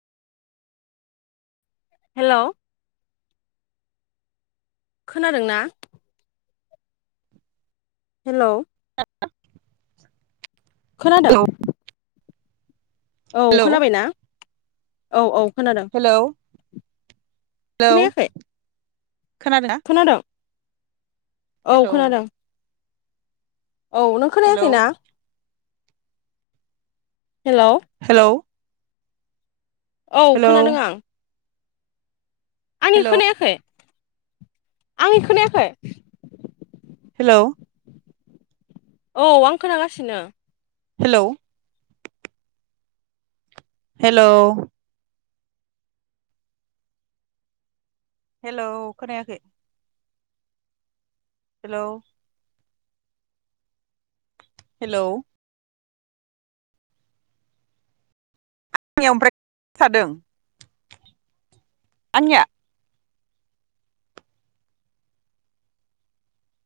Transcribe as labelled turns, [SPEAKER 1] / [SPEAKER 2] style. [SPEAKER 1] Hello खोनादों ना? Hello खोनादों?
[SPEAKER 2] हेलौ
[SPEAKER 1] औ
[SPEAKER 2] हेलौ
[SPEAKER 1] खोनाबायना? औ औ खोनादों।
[SPEAKER 2] हेलौ
[SPEAKER 1] खोनायाखै
[SPEAKER 2] खोनादों ना?
[SPEAKER 1] औ खोनादों औ नों
[SPEAKER 2] हेलौ
[SPEAKER 1] खोनायाखै ना हेलौ
[SPEAKER 2] हेलौ
[SPEAKER 1] औ
[SPEAKER 2] हेलौ
[SPEAKER 1] खोनादों आं आंनिखो
[SPEAKER 2] हेलौ
[SPEAKER 1] खोनायाखै आंनिखो खोनायाखै
[SPEAKER 2] हेलौ
[SPEAKER 1] औ आं खोनागासिनो
[SPEAKER 2] हेलौ हेलौ हेलौ खोनायाखै हेलौ हेलौ आंनि ओमफ्राय [unintelligible] दों आंनिया